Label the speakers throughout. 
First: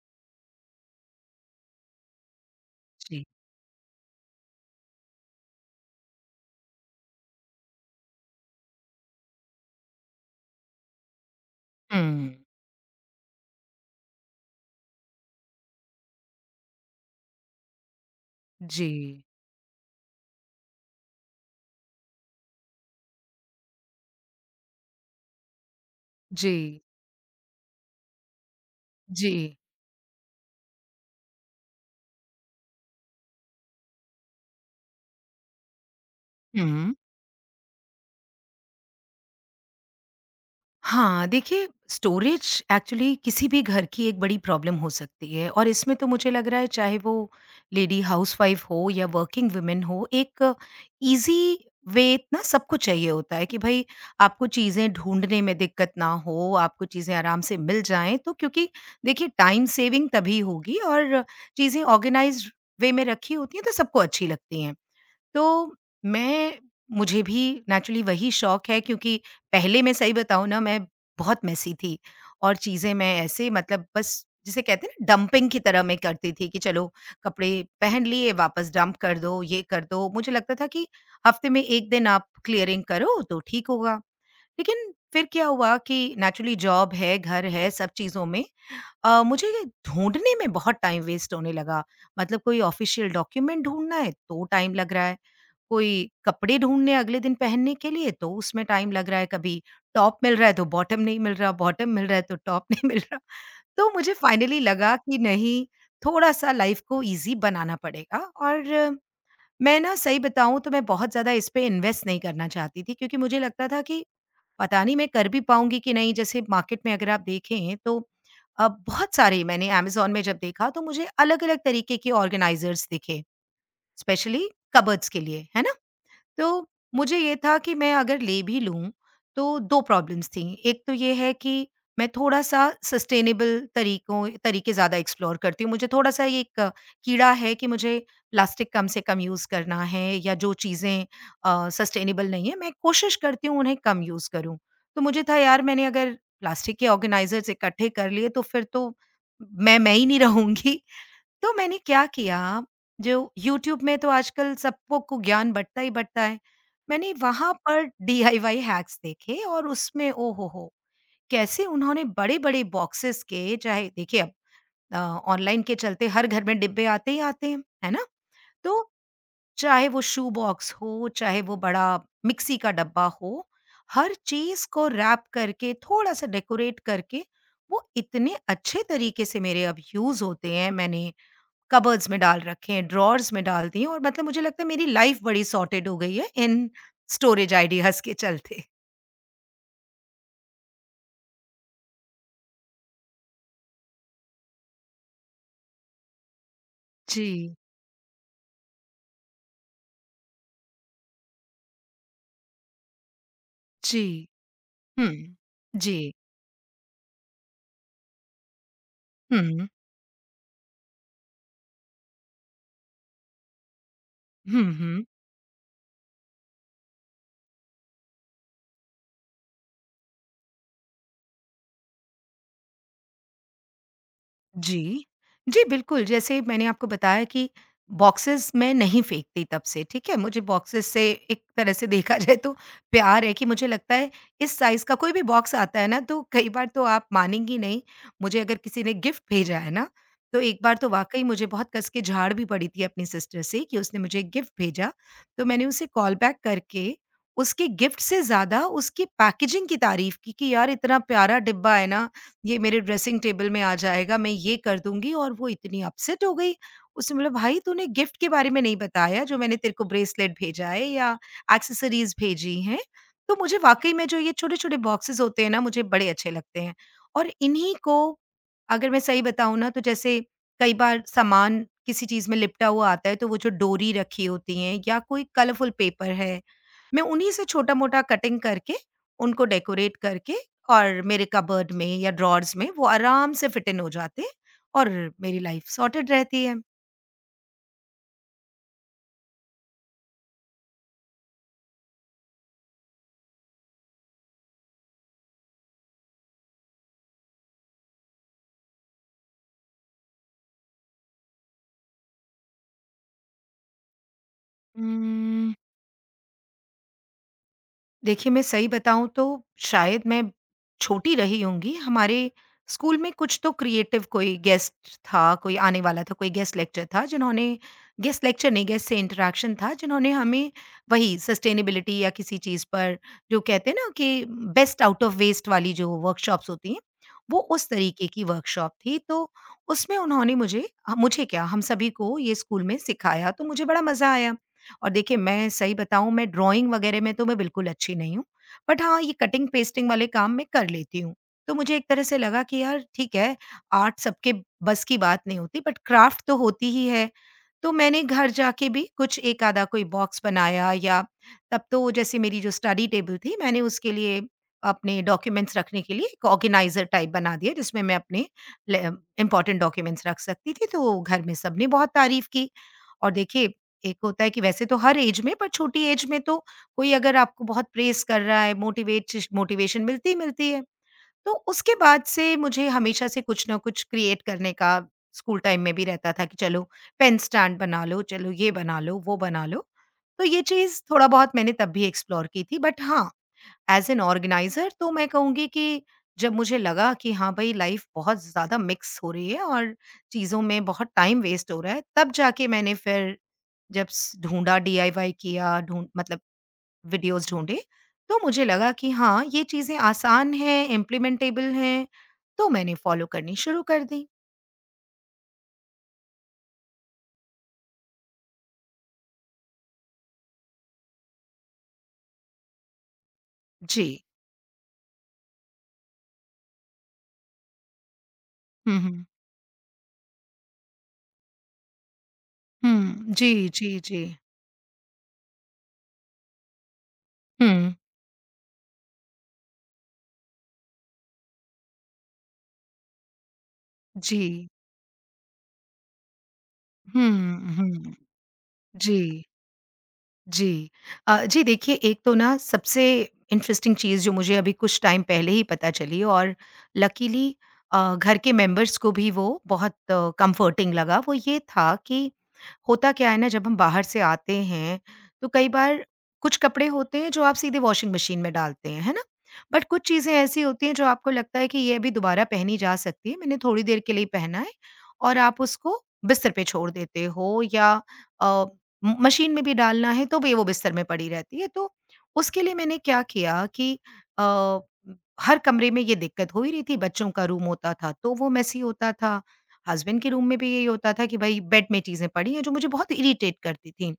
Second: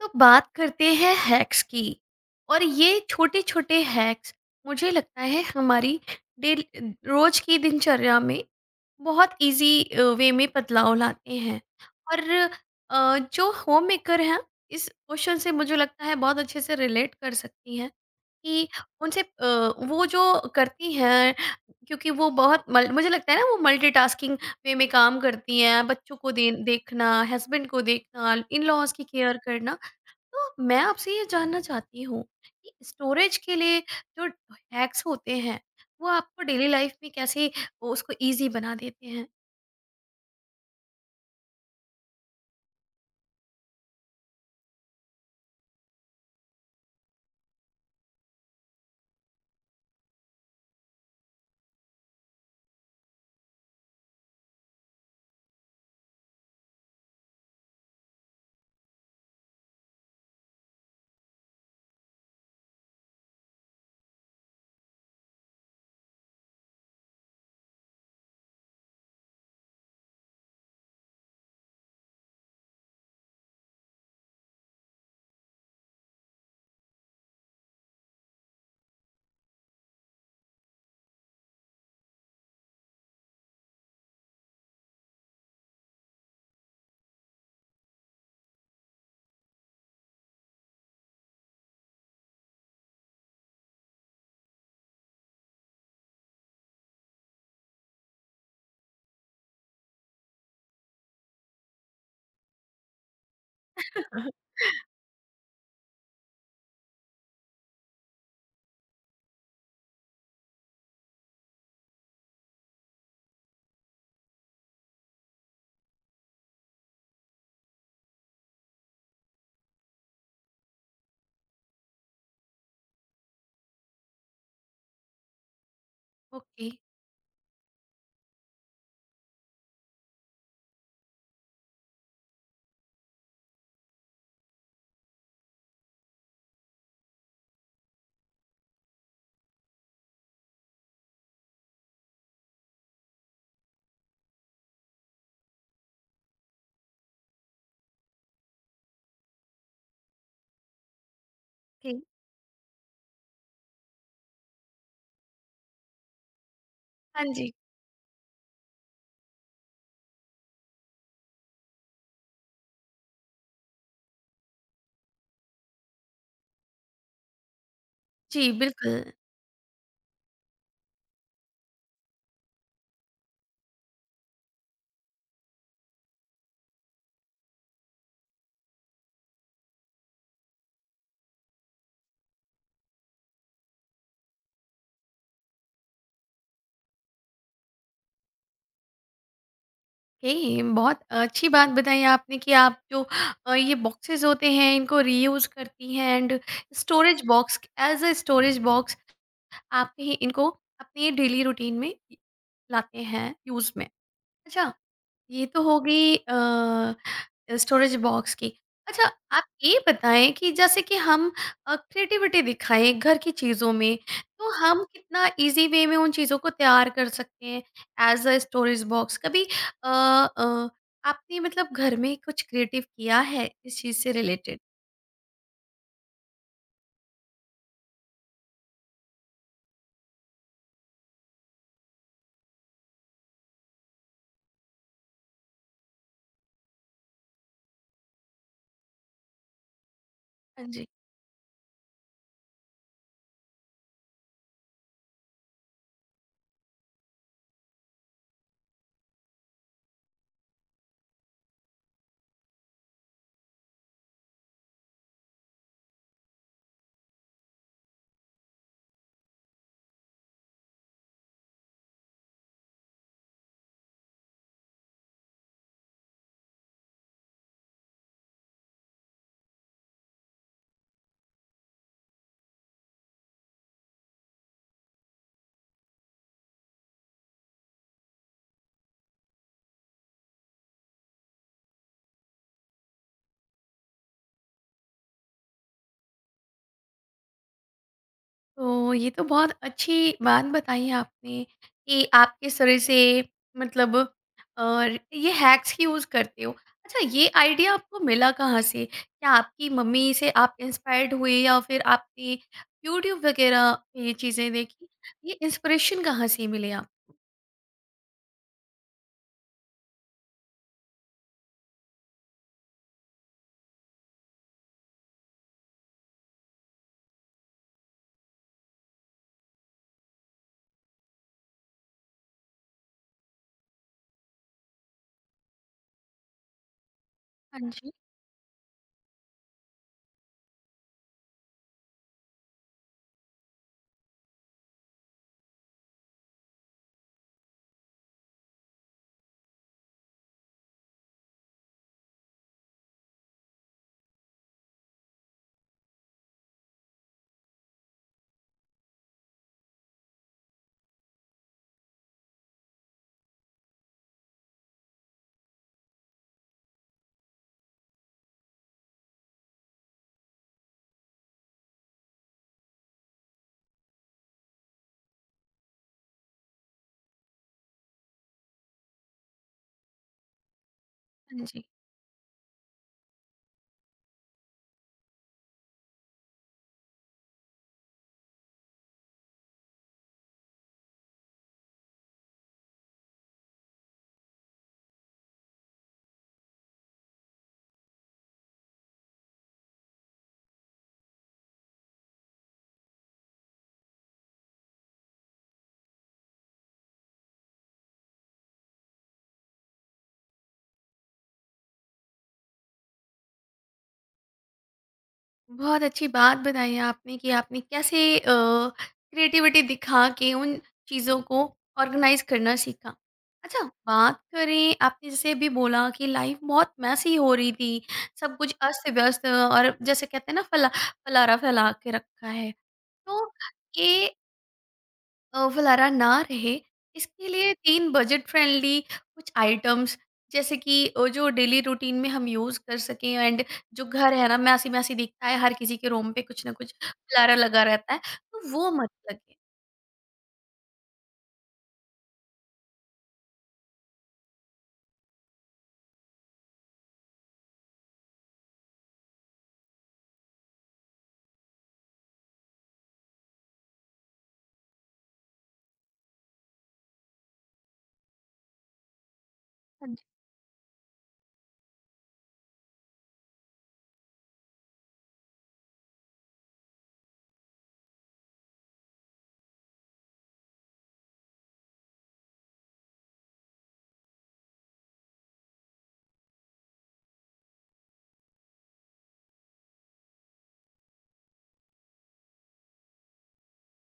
Speaker 1: तो बात करते हैं हैक्स की। और ये
Speaker 2: जी,
Speaker 1: छोटे-छोटे हैक्स मुझे लगता है हमारी डेल रोज की दिनचर्या में बहुत इजी वे में बदलाव लाते हैं। और
Speaker 2: हुँ,
Speaker 1: जो होममेकर हैं इस क्वेश्चन से मुझे लगता है बहुत अच्छे से रिलेट कर सकती हैं कि उनसे
Speaker 2: जी,
Speaker 1: वो जो करती हैं, क्योंकि वो बहुत मल मुझे लगता है ना वो मल्टीटास्किंग वे में काम करती हैं, बच्चों को दे
Speaker 2: जी,
Speaker 1: देखना, हस्बैंड को देखना, इन-लॉज़ की
Speaker 2: जी,
Speaker 1: केयर करना। तो मैं आपसे ये जानना चाहती हूँ कि स्टोरेज के लिए जो हैक्स होते हैं वो आपको डेली
Speaker 2: हुँ।
Speaker 1: लाइफ में कैसे उसको इजी बना देते हैं।
Speaker 2: हाँ, देखिए स्टोरेज एक्चुअली किसी भी घर की एक बड़ी प्रॉब्लम हो सकती है और इसमें तो मुझे लग रहा है चाहे वो लेडी हाउसवाइफ हो या वर्किंग वुमन हो, एक ईज़ी वे ना सबको चाहिए होता है कि भई आपको चीज़ें ढूँढने में दिक्कत ना हो, आपको चीज़ें आराम से मिल जाएँ तो क्योंकि देखिए टाइम सेविंग तभी होगी और चीज़ें ऑर्गेनाइज़्ड वे में रखी होती हैं तो सबको अच्छी लगती हैं। तो मैं मुझे भी नेचुरली वही शौक है क्योंकि पहले मैं सही बताऊँ ना मैं बहुत मेसी थी और चीज़ें मैं ऐसे मतलब बस जिसे कहते हैं ना डंपिंग की तरह मैं करती थी कि चलो कपड़े पहन लिए वापस डंप कर दो, ये कर दो। मुझे लगता था कि हफ्ते में 1 दिन आप क्लीयरिंग करो तो ठीक होगा। लेकिन फिर क्या हुआ कि नेचुरली जॉब है, घर है, सब चीज़ों में मुझे ये ढूँढने में बहुत टाइम वेस्ट होने लगा। मतलब कोई ऑफ़िशियल डॉक्यूमेंट ढूँढना है तो टाइम लग रहा है। कोई कपड़े ढूँढने अगले दिन पहनने के लिए, तो उसमें टाइम लग रहा है, कभी टॉप मिल रहा है, तो बॉटम नहीं मिल रहा, बॉटम मिल रहा है, तो टॉप नहीं मिल रहा। तो मुझे फाइनली लगा कि नहीं, थोड़ा-सा लाइफ़ को ईज़ी बनाना पड़ेगा और मैं ना सही बताऊँ तो मैं बहुत ज़्यादा इस पे इन्वेस्ट नहीं करना चाहती थी क्योंकि मुझे लगता था कि पता नहीं मैं कर भी पाऊँगी कि नहीं। जैसे मार्केट में अगर आप देखें तो बहुत सारे मैंने अमेज़न में जब देखा तो मुझे अलग-अलग तरीके के ऑर्गेनाइज़र्स दिखे, स्पेशली कबर्ड्स के लिए, है ना? तो
Speaker 1: ओके।
Speaker 2: मुझे ये था कि मैं अगर ले भी लूँ, तो 2 प्रॉब्लम्स थीं। एक तो ये है कि मैं थोड़ा-सा सस्टेनेबल तरीकों तरीके ज़्यादा एक्सप्लोर करती हूँ। मुझे थोड़ा-सा ये एक कीड़ा है कि मुझे प्लास्टिक कम से कम यूज़ करना है या जो चीज़ें सस्टेनेबल नहीं है, मैं कोशिश करती हूँ उन्हें कम यूज़ करूँ। तो मुझे था यार मैंने अगर प्लास्टिक के ऑर्गेनाइज़र्स इकट्ठे कर लिए तो फिर तो मैं ही नहीं रहूँगी तो मैंने
Speaker 1: जी।
Speaker 2: क्या किया जो यूट्यूब में तो आजकल सबको को ज्ञान बँटता ही बँटता है। मैंने
Speaker 1: हाँ जी।
Speaker 2: वहाँ पर डीआईवाई हैक्स देखे और उसमें ओ हो हो! कैसे उन्होंने बड़े-बड़े बॉक्सेस के चाहे देखिए अब अ, ऑनलाइन के चलते हर घर में डिब्बे आते ही आते हैं, है ना?
Speaker 1: जी
Speaker 2: तो
Speaker 1: बिल्कुल।
Speaker 2: चाहे वो शू बॉक्स हो, चाहे वो बड़ा मिक्सी का डब्बा हो, हर चीज़ को रैप करके थोड़ा-सा डेकोरेट करके वो इतने अच्छे तरीके से मेरे अब यूज़ होते हैं मैंने कबर्ड्स में डाल रखे हैं, ड्रॉवर्स में डाल दी हैं और मतलब मुझे लगता है मेरी लाइफ बड़ी सॉर्टेड हो गई है इन स्टोरेज आइडियाज़ के चलते।
Speaker 1: ओके, बहुत अच्छी बात बताई आपने कि आप जो ये बॉक्सेस होते हैं इनको रीयूज करती हैं, एंड स्टोरेज
Speaker 2: जी,
Speaker 1: box as a storage box आप ही इनको अपने डेली रूटीन में लाते हैं यूज में।
Speaker 2: जी।
Speaker 1: अच्छा,
Speaker 2: हुँ।
Speaker 1: ये तो हो
Speaker 2: जी।
Speaker 1: गई स्टोरेज बॉक्स की। अच्छा, आप
Speaker 2: हुँ,
Speaker 1: ये बताएँ कि जैसे कि हम क्रिएटिविटी दिखाएँ घर की चीज़ों में, तो हम
Speaker 2: हुँ।
Speaker 1: कितना ईज़ी वे में उन चीज़ों को तैयार कर सकते हैं एज़ अ स्टोरेज बॉक्स? कभी अ अ, आपने मतलब घर में कुछ क्रिएटिव किया है इस चीज़ से रिलेटेड?
Speaker 2: जी। जी, बिल्कुल, जैसे मैंने आपको बताया कि बॉक्सेस मैं नहीं फेंकती तब से, ठीक है? मुझे बॉक्सेस से एक तरह से देखा जाए तो प्यार है कि मुझे लगता है इस साइज़ का कोई भी बॉक्स आता है ना तो कई बार तो आप मानेंगी नहीं, मुझे अगर किसी ने गिफ्ट भेजा है ना, तो एक
Speaker 1: हाँ
Speaker 2: बार
Speaker 1: जी।
Speaker 2: तो वाक़ई मुझे बहुत कस के झाड़ भी पड़ी थी अपनी सिस्टर से कि उसने मुझे एक गिफ्ट भेजा, तो मैंने उसे कॉल बैक करके उसके गिफ्ट से ज़्यादा उसकी पैकेजिंग की तारीफ़ की कि यार इतना प्यारा डिब्बा है ना ये मेरे ड्रेसिंग टेबल में आ जाएगा, मैं ये कर दूँगी और वो इतनी अपसेट हो गई। उसने बोला भाई तूने गिफ्ट के बारे में नहीं बताया जो मैंने तेरे को ब्रेसलेट भेजा है या एक्सेसरीज़ भेजी हैं। तो मुझे वाक़ई में जो ये छोटे-छोटे बॉक्सेस होते हैं ना मुझे बड़े अच्छे लगते हैं। और इन्हीं को अगर मैं सही बताऊँ ना तो जैसे कई बार सामान किसी चीज़ में लिपटा हुआ आता है तो वो जो डोरी रखी होती है या कोई कलरफुल पेपर है मैं उन्हीं से छोटा-मोटा कटिंग करके, उनको डेकोरेट करके और मेरे कबर्ड में या ड्रॉर्स में वो आराम से फिट इन हो जाते हैं और मेरी लाइफ सॉर्टेड रहती
Speaker 1: तो ये तो बहुत अच्छी बात बताई आपने कि आप किस तरह से मतलब और ये हैक्स की यूज़ करते हो। अच्छा, ये आइडिया आपको मिला कहाँ से? क्या आपकी मम्मी से आप इंस्पायर्ड हुए या फिर आपने यूट्यूब वगैरह पे ये चीज़ें
Speaker 2: है।
Speaker 1: देखी? ये इंस्पिरेशन कहाँ से मिले आप?
Speaker 2: देखिए, मैं सही बताऊँ तो शायद मैं छोटी रही होंगी, हमारे स्कूल में कुछ तो क्रिएटिव कोई गेस्ट था, कोई आने वाला था, कोई गेस्ट लेक्चर था, जिन्होंने गेस्ट लेक्चर नहीं, गेस्ट से इंटरैक्शन था, जिन्होंने हमें वही सस्टेनेबिलिटी या किसी चीज़ पर जो कहते हैं ना कि बेस्ट आउट ऑफ वेस्ट वाली जो वर्कशॉप्स होती हैं, वो
Speaker 1: हाँ
Speaker 2: उस
Speaker 1: जी,
Speaker 2: तरीके की वर्कशॉप थी। तो उसमें उन्होंने मुझे मुझे क्या हम सभी को ये स्कूल में सिखाया, तो मुझे बड़ा मज़ा आया। और देखिए मैं सही बताऊँ मैं ड्राइंग वगैरह में तो मैं बिल्कुल अच्छी नहीं हूँ। बट हाँ, ये कटिंग पेस्टिंग वाले काम मैं कर लेती हूँ। तो मुझे एक तरह से लगा कि यार ठीक है, आर्ट सबके बस की बात नहीं होती बट क्राफ्ट तो होती ही है। तो मैंने घर जाके भी कुछ एक आधा कोई बॉक्स बनाया या तब तो जैसे मेरी जो स्टडी टेबल थी मैंने उसके लिए अपने डॉक्यूमेंट्स रखने के लिए एक ऑर्गेनाइज़र टाइप बना दिया जिसमें मैं अपने ले इम्पोर्टेंट डॉक्यूमेंट्स रख सकती थी। तो घर में सबने बहुत तारीफ़ की और देखिए एक होता है कि वैसे तो हर एज में पर छोटी एज में तो कोई अगर आपको बहुत प्रेज़ कर रहा है, मोटिवेट मोटिवेशन मिलती ही मिलती है। तो
Speaker 1: हाँ जी।
Speaker 2: उसके बाद से मुझे हमेशा से कुछ ना कुछ क्रिएट करने का स्कूल टाइम में भी रहता था कि चलो पेन स्टैंड बना लो, चलो ये बना लो, वो बना लो। तो ये चीज़ थोड़ा बहुत मैंने तब भी एक्सप्लोर की थी बट हाँ, एज़ एन ऑर्गेनाइज़र तो मैं कहूँगी कि जब मुझे लगा कि हाँ भई लाइफ़ बहुत ज़्यादा मिक्स हो रही है और चीज़ों में बहुत टाइम वेस्ट हो रहा है, तब जाके मैंने फिर जब स ढूँढा डीआईवाई किया ढूँढ मतलब वीडियोज़ ढूँढे, तो मुझे लगा कि हाँ, ये चीज़ें आसान हैं, इम्प्लीमेंटेबल हैं, तो मैंने फ़ॉलो करनी शुरू कर दी।
Speaker 1: बहुत अच्छी बात बताई है आपने कि आपने कैसे क्रिएटिविटी दिखा के उन चीज़ों को ऑर्गेनाइज करना सीखा। अच्छा,
Speaker 2: जी।
Speaker 1: बात करें आपने जैसे अभी बोला कि लाइफ बहुत मेसी हो रही थी, सब कुछ
Speaker 2: हुँ, हुँ।
Speaker 1: अस्त-व्यस्त, और जैसे कहते हैं ना फैला फैला के रखा है।
Speaker 2: हुँ,
Speaker 1: तो
Speaker 2: जी, जी, जी।
Speaker 1: ये वलारा ना रहे, इसके लिए
Speaker 2: हुँ,
Speaker 1: तीन बजट फ्रेंडली कुछ आइटम्स जैसे कि जो डेली रूटीन में हम यूज़ कर सकें, एंड जो घर है ना
Speaker 2: जी।
Speaker 1: मैसी मैसी दिखता है, हर किसी के रूम पे कुछ ना कुछ वलारा
Speaker 2: हुँ,
Speaker 1: लगा रहता
Speaker 2: हुँ।
Speaker 1: है, तो वो मत
Speaker 2: जी।
Speaker 1: लगे।
Speaker 2: जी। जी देखिए, एक तो ना सबसे इंटरेस्टिंग चीज़ जो मुझे अभी कुछ टाइम पहले ही पता चली और लकीली घर के मेंबर्स को भी वो बहुत कम्फ़र्टिंग लगा, वो ये था कि होता क्या है ना जब हम बाहर से आते हैं, तो कई बार कुछ कपड़े होते हैं जो आप सीधे वॉशिंग मशीन में डालते हैं, है ना? बट कुछ
Speaker 1: हाँ जी।
Speaker 2: चीज़ें ऐसी होती हैं जो आपको लगता है कि ये अभी दोबारा पहनी जा सकती है, मैंने थोड़ी देर के लिए पहना है और आप उसको बिस्तर पे छोड़ देते हो या अ म मशीन में भी डालना है तो भी वो बिस्तर में पड़ी रहती है। तो उसके लिए मैंने क्या किया कि अ, हर कमरे में ये दिक्कत हो ही रही थी, बच्चों का रूम होता था तो वो मेसी होता था, हस्बैंड के रूम में भी यही होता था कि भई बेड में चीज़ें पड़ी हैं जो मुझे बहुत इरिटेट करती थी।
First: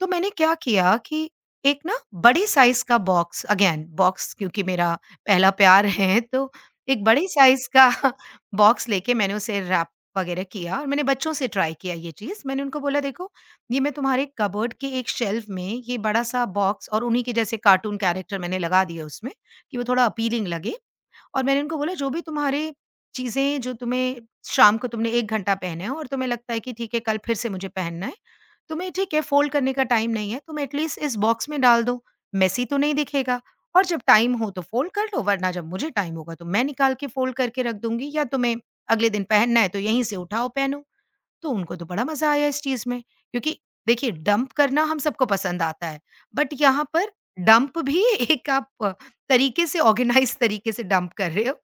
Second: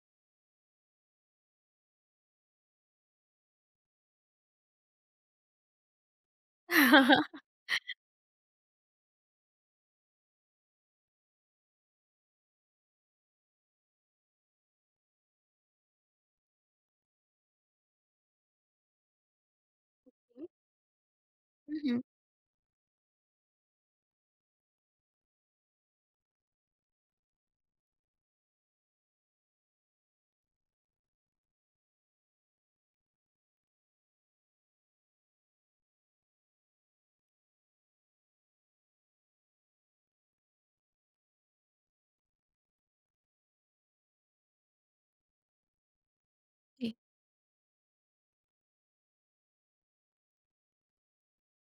Speaker 2: तो मैंने क्या किया कि एक ना बड़े साइज़ का बॉक्स अगेन बॉक्स क्योंकि मेरा पहला प्यार है तो एक बड़े साइज़ का बॉक्स लेके मैंने उसे रैप वगैरह किया और मैंने बच्चों से ट्राई किया ये चीज़। मैंने उनको बोला देखो ये मैं तुम्हारे कबर्ड के एक शेल्फ में ये बड़ा-सा बॉक्स और उन्हीं के जैसे कार्टून कैरेक्टर मैंने लगा दिए उसमें, कि वो थोड़ा अपीलिंग लगे। और मैंने उनको बोला
Speaker 1: हुँ,
Speaker 2: जो भी तुम्हारे चीज़ें जो तुम्हें शाम को तुमने 1 घंटा पहने हो और तुम्हें लगता है कि ठीक है कल फिर से मुझे पहनना है, तुम्हें ठीक है फ़ोल्ड करने का टाइम नहीं है, तुम एटलीस्ट इस बॉक्स में डाल दो, मेसी तो नहीं दिखेगा और जब टाइम हो तो फ़ोल्ड कर लो वरना जब मुझे टाइम होगा तो मैं निकाल के फ़ोल्ड करके रख दूँगी या तुम्हें अगले दिन पहनना है तो यहीं से उठाओ पहनो। तो उनको तो बड़ा मज़ा आया इस चीज़ में क्योंकि देखिए डंप करना हम सबको पसंद आता है। बट यहाँ
Speaker 1: जी।
Speaker 2: पर डंप भी एक आप अ, तरीके से ऑर्गेनाइज़ तरीके से डंप कर रहे हो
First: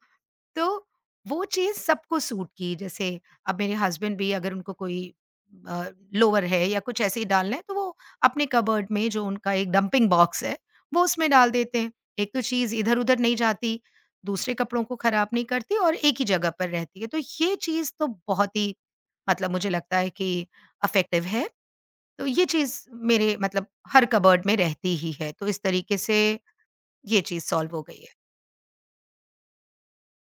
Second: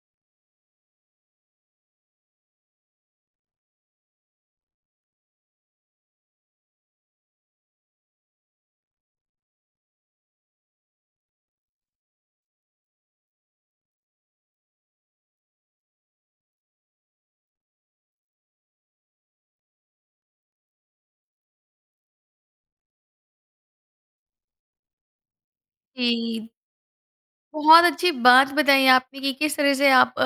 Speaker 2: तो वो चीज़ सबको सूट की जैसे अब मेरे हस्बैंड भी अगर उनको कोई अ, लोवर है या कुछ ऐसे ही डालना है तो वो अपने कबर्ड में जो उनका एक डंपिंग बॉक्स है वो उसमें डाल देते हैं। एक तो चीज़ इधर-उधर नहीं जाती, दूसरे कपड़ों को खराब नहीं करती और एक ही जगह पर रहती है। तो ये चीज़ तो बहुत ही मतलब मुझे लगता है कि अफेक्टिव है। तो ये चीज़ मेरे मतलब हर कबर्ड में रहती ही है। तो इस तरीके से
Speaker 1: जी,
Speaker 2: ये चीज़ सॉल्व हो
Speaker 1: बहुत
Speaker 2: गई
Speaker 1: अच्छी
Speaker 2: है।
Speaker 1: बात बताई आपने कि किस तरह से आप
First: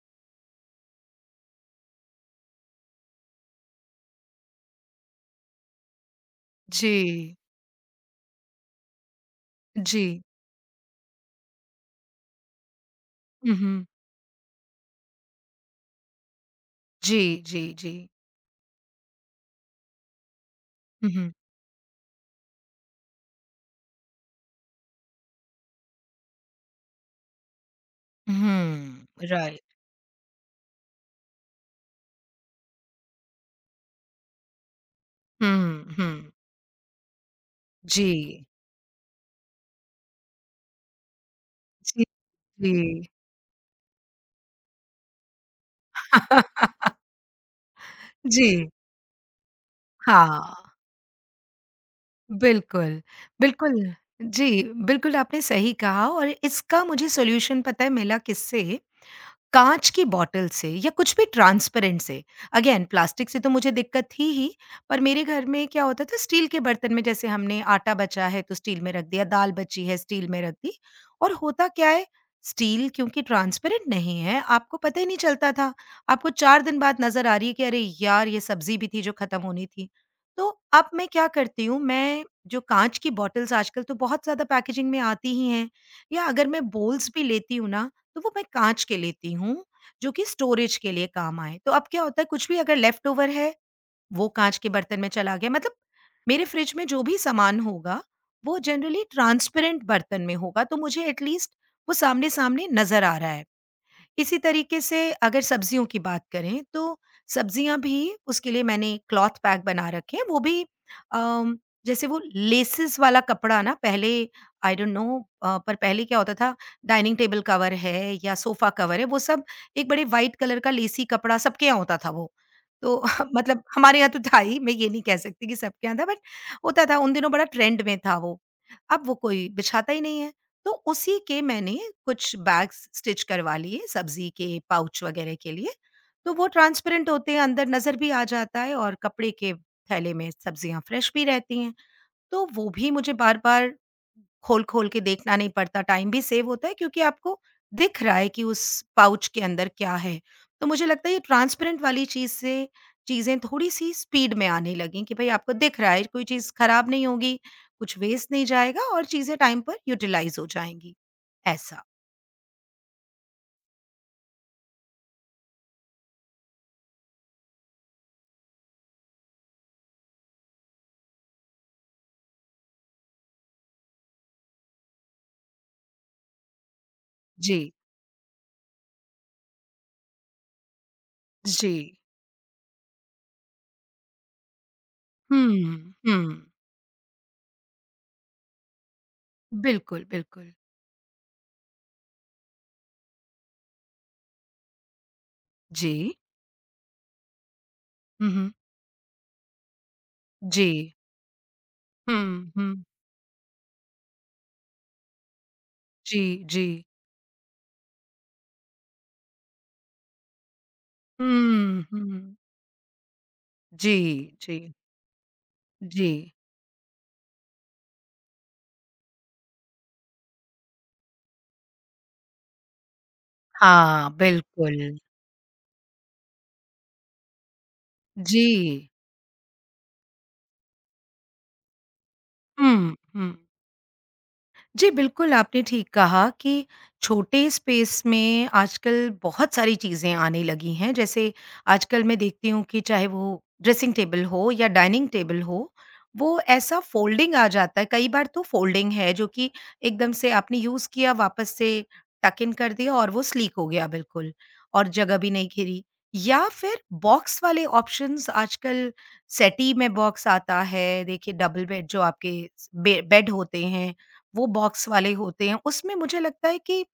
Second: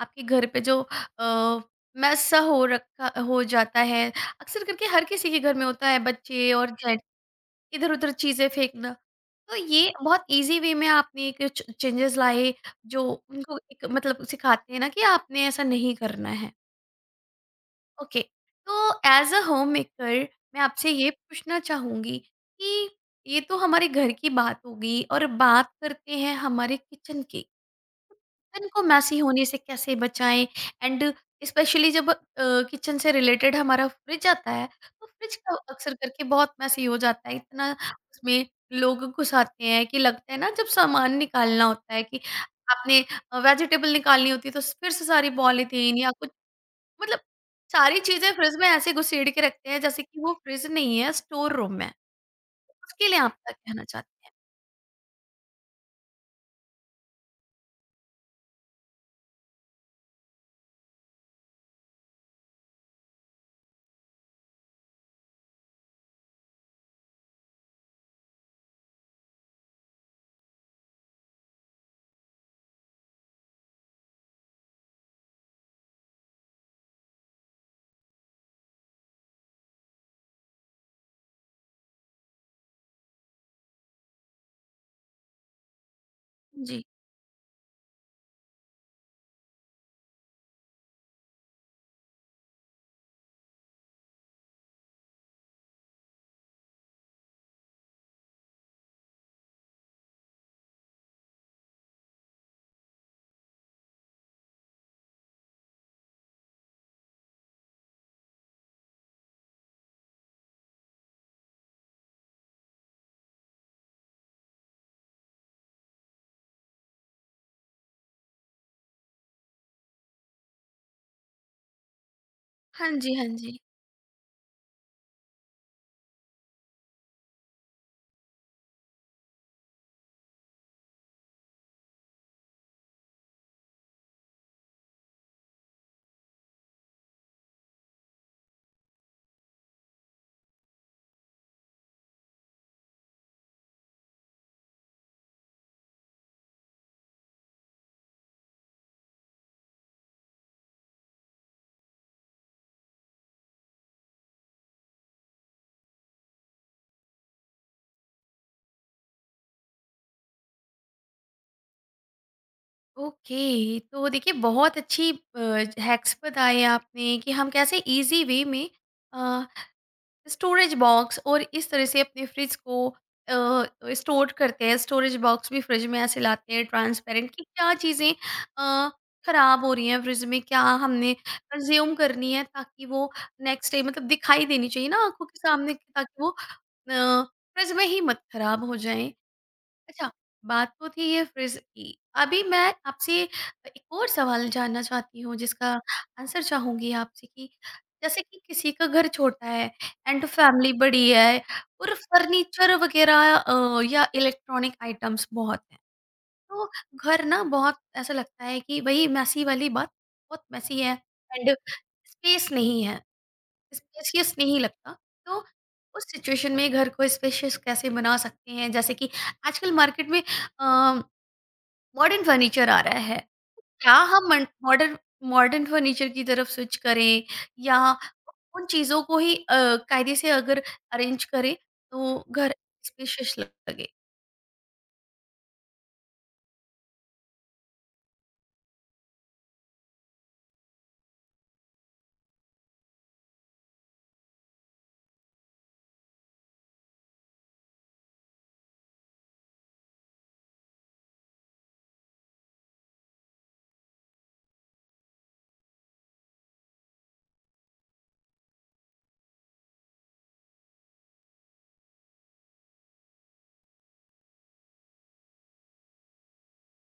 Speaker 1: आपके घर पे जो अ, मैस सा हो रखा हो जाता है, अक्सर करके हर किसी के घर में होता है बच्चे और
Speaker 2: जी।
Speaker 1: इधर-उधर चीज़ें फेंकना। तो ये
Speaker 2: जी।
Speaker 1: बहुत ईज़ी वे में आपने कुछ चेंजेस लाए जो
Speaker 2: हुँ,
Speaker 1: उनको एक
Speaker 2: हुँ।
Speaker 1: मतलब सिखाते हैं ना कि आपने ऐसा नहीं करना है।
Speaker 2: जी, जी, जी।
Speaker 1: ओके, तो एज़ अ होममेकर मैं आपसे ये
Speaker 2: हुँ, हुँ।
Speaker 1: पूछना चाहूँगी कि ये तो हमारे घर की बात होगी, और बात करते हैं हमारे किचन की। किचन को मैसी
Speaker 2: हुँ,
Speaker 1: होने से
Speaker 2: राइट।
Speaker 1: कैसे बचाएं, एंड स्पेशली जब किचन से रिलेटेड हमारा फ्रिज आता है, तो फ्रिज का अक्सर
Speaker 2: हुँ,
Speaker 1: करके
Speaker 2: हुँ।
Speaker 1: बहुत मैसी हो जाता है, इतना
Speaker 2: जी।
Speaker 1: उसमें लोग घुसाते हैं कि लगता है ना जब सामान निकालना होता है
Speaker 2: जी,
Speaker 1: कि
Speaker 2: जी।
Speaker 1: आपने वेजिटेबल निकालनी होती है तो फिर से सारी पॉलीथीन या कुछ मतलब सारी चीजें फ्रिज में
Speaker 2: जी,
Speaker 1: ऐसे घुसेड़ के रखते हैं जैसे कि वो फ्रिज
Speaker 2: हाँ,
Speaker 1: नहीं है स्टोर रूम है।
Speaker 2: बिल्कुल।
Speaker 1: उसके लिए आप क्या
Speaker 2: बिल्कुल,
Speaker 1: कहना चाहते हैं?
Speaker 2: जी, बिल्कुल आपने सही कहा और इसका मुझे सॉल्यूशन पता है मिला किससे? काँच की बॉटल से या कुछ भी ट्रांसपेरेंट से, अगेन प्लास्टिक से तो मुझे दिक्कत थी ही, पर मेरे घर में क्या होता था? स्टील के बर्तन में, जैसे हमने आटा बचा है तो स्टील में रख दिया, दाल बची है स्टील में रख दी। और होता क्या है, स्टील क्योंकि ट्रांसपेरेंट नहीं है, आपको पता ही नहीं चलता था। आपको 4 दिन बाद नज़र आ रही है कि अरे यार! ये सब्ज़ी भी थी जो खत्म होनी थी। तो अब मैं क्या करती हूँ, मैं जो काँच की बॉटल्स, आजकल तो बहुत ज़्यादा पैकेजिंग में आती ही हैं, या अगर मैं
Speaker 1: जी।
Speaker 2: बोल्स भी लेती हूँ ना, तो वो मैं काँच के लेती हूँ, जो कि स्टोरेज के लिए काम आएँ। तो अब क्या होता है, कुछ भी अगर लेफ्ट ओवर है, वो काँच के बर्तन में चला गया। मतलब मेरे फ्रिज में जो भी सामान होगा, वो जनरली ट्रांसपेरेंट बर्तन में होगा, तो मुझे एट लीस्ट वो सामने-सामने नज़र आ रहा है। इसी तरीके से अगर सब्जियों की बात करें, तो सब्जियां भी, उसके लिए मैंने क्लॉथ बैग बना रखे हैं। वो भी अम, जैसे वो लेसेस वाला कपड़ा ना, पहले, आई डोंट नो, पर पहले क्या होता था, डाइनिंग टेबल कवर है या सोफा कवर है, वो सब एक बड़े वाइट कलर का लेसी कपड़ा सबके यहाँ होता था। वो
Speaker 1: हाँ
Speaker 2: तो
Speaker 1: जी। हाँ जी।
Speaker 2: मतलब हमारे यहाँ तो था ही, मैं ये नहीं कह सकती कि सबके यहाँ था, बट होता था। उन दिनों बड़ा ट्रेंड में था वो। अब वो कोई बिछाता ही नहीं है। तो उसी के मैंने कुछ बैग्स स्टिच करवा लिए, सब्जी के पाउच वगैरह के लिए। तो वो ट्रांसपेरेंट होते हैं, अंदर नज़र भी आ जाता है, और कपड़े के थैले में सब्जियाँ फ्रेश भी रहती हैं। तो वो भी मुझे बार-बार खोल-खोल के देखना नहीं पड़ता, टाइम भी सेव होता है, क्योंकि आपको दिख रहा है कि उस पाउच के अंदर क्या है। तो मुझे लगता है ये ट्रांसपेरेंट वाली चीज़ से चीज़ें थोड़ी-सी स्पीड में आने लगीं कि भई आपको दिख रहा है, कोई चीज़ खराब नहीं होगी, कुछ वेस्ट नहीं जाएगा और चीज़ें टाइम पर यूटिलाइज़ हो जाएँगी, ऐसा।
Speaker 1: ओके, तो देखिए बहुत अच्छी हैक्स बताए आपने कि हम कैसे इजी वे में स्टोरेज बॉक्स और इस तरह से अपने फ्रिज को स्टोर करते हैं, स्टोरेज बॉक्स भी फ्रिज में ऐसे लाते हैं ट्रांसपेरेंट कि क्या
Speaker 2: जी,
Speaker 1: चीज़ें अ, खराब हो रही हैं फ्रिज में, क्या हमने
Speaker 2: जी।
Speaker 1: कंज्यूम करनी है, ताकि वो नेक्स्ट डे मतलब दिखाई देनी चाहिए ना आंखों के सामने
Speaker 2: हुँ, हुँ।
Speaker 1: ताकि वो फ्रिज में ही मत खराब हो जाए।
Speaker 2: बिल्कुल,
Speaker 1: अच्छा,
Speaker 2: बिल्कुल।
Speaker 1: बात तो थी ये फ्रिज की। अभी मैं आपसे एक और सवाल जानना चाहती हूँ जिसका
Speaker 2: जी।
Speaker 1: आंसर चाहूँगी आपसे कि जैसे
Speaker 2: हुँ,
Speaker 1: कि
Speaker 2: हुँ।
Speaker 1: किसी का घर छोटा है एंड
Speaker 2: जी।
Speaker 1: फैमिली बड़ी है और
Speaker 2: हुँ,
Speaker 1: फर्नीचर
Speaker 2: हुँ।
Speaker 1: वगैरह या इलेक्ट्रॉनिक आइटम्स बहुत हैं।
Speaker 2: जी, जी।
Speaker 1: तो घर ना बहुत ऐसा लगता है कि वही मेसी वाली बात, बहुत मेसी है एंड
Speaker 2: हुँ, हुँ।
Speaker 1: स्पेस नहीं है।
Speaker 2: जी,
Speaker 1: स्पेशियस
Speaker 2: जी,
Speaker 1: नहीं लगता। तो उस
Speaker 2: जी।
Speaker 1: सिचुएशन में घर को स्पेशियस कैसे बना सकते हैं? जैसे कि आजकल मार्केट में अ, मॉडर्न फर्नीचर आ रहा है। क्या
Speaker 2: हाँ,
Speaker 1: हम मन मॉडर्न
Speaker 2: बिल्कुल।
Speaker 1: मॉडर्न फर्नीचर की तरफ स्विच करें, या
Speaker 2: जी।
Speaker 1: उन चीज़ों को ही कायदे से अगर अरेंज करें तो घर
Speaker 2: हुँ, हुँ।
Speaker 1: स्पेशियस लगे?
Speaker 2: जी, बिल्कुल, आपने ठीक कहा कि छोटे स्पेस में आजकल बहुत सारी चीज़ें आने लगी हैं। जैसे आजकल मैं देखती हूँ कि चाहे वो ड्रेसिंग टेबल हो या डाइनिंग टेबल हो, वो ऐसा फ़ोल्डिंग आ जाता है। कई बार तो फ़ोल्डिंग है, जो कि एकदम से आपने यूज़ किया, वापस से टक इन कर दिया और वो स्लीक हो गया, बिल्कुल, और जगह भी नहीं घिरी। या फिर बॉक्स वाले ऑप्शंस आजकल, सेटी में बॉक्स आता है। देखिए डबल बेड, जो आपके स बे बेड होते हैं, वो बॉक्स वाले होते हैं। उसमें मुझे लगता है कि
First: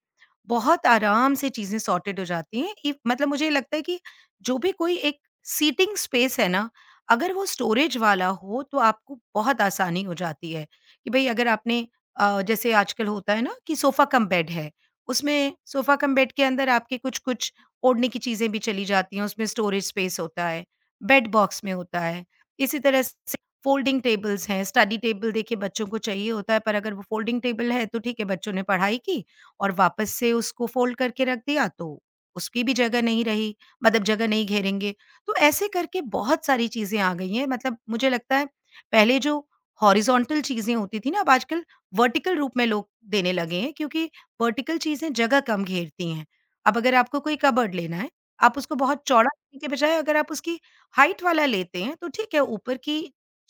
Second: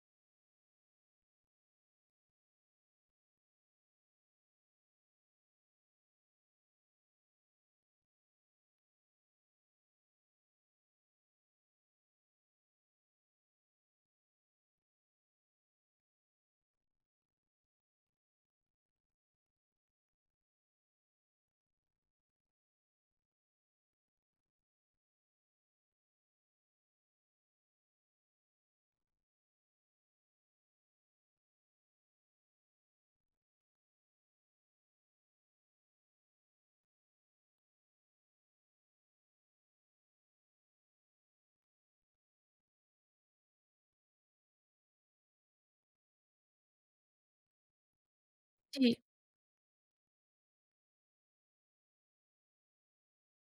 Speaker 2: बहुत आराम से चीज़ें सॉर्टेड हो जाती हैं। इव मतलब मुझे लगता है कि जो भी कोई एक सीटिंग स्पेस है ना, अगर वो स्टोरेज वाला हो, तो आपको बहुत आसानी हो जाती है। कि भई अगर आपने, जैसे आजकल होता है ना कि सोफ़ा कम बेड है, उसमें सोफ़ा कम बेड के अंदर आपके कुछ-कुछ ओढ़ने की चीज़ें भी चली जाती हैं, उसमें स्टोरेज स्पेस होता है, बेड बॉक्स में होता है। इसी तरह से फ़ोल्डिंग टेबल्स हैं। स्टडी टेबल, देखिए बच्चों को चाहिए होता है, पर अगर वो फ़ोल्डिंग टेबल है तो ठीक है, बच्चों ने पढ़ाई की, और वापस से उसको फ़ोल्ड करके रख दिया, तो उसकी भी जगह नहीं रही, मतलब जगह नहीं घेरेंगे। तो ऐसे करके बहुत सारी चीज़ें आ गई हैं। मतलब मुझे लगता है पहले जो हॉरिज़ॉन्टल चीज़ें होती थी ना, अब आजकल वर्टिकल रूप में लोग देने लगे हैं, क्योंकि वर्टिकल चीज़ें जगह कम घेरती हैं। अब अगर आपको कोई कबर्ड लेना है, आप उसको
Speaker 1: जी,
Speaker 2: बहुत चौड़ा लेने के बजाय अगर आप उसकी हाइट वाला लेते हैं, तो ठीक है, ऊपर की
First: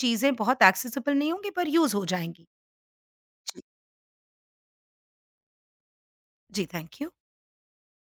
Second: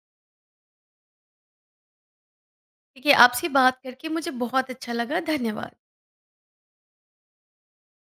Speaker 2: चीज़ें बहुत एक्सेसिबल नहीं होंगी पर यूज़ हो जाएँगी।
Speaker 1: देखिए आपसे बात करके मुझे बहुत अच्छा लगा। धन्यवाद।
Speaker 2: जी, थैंक यू।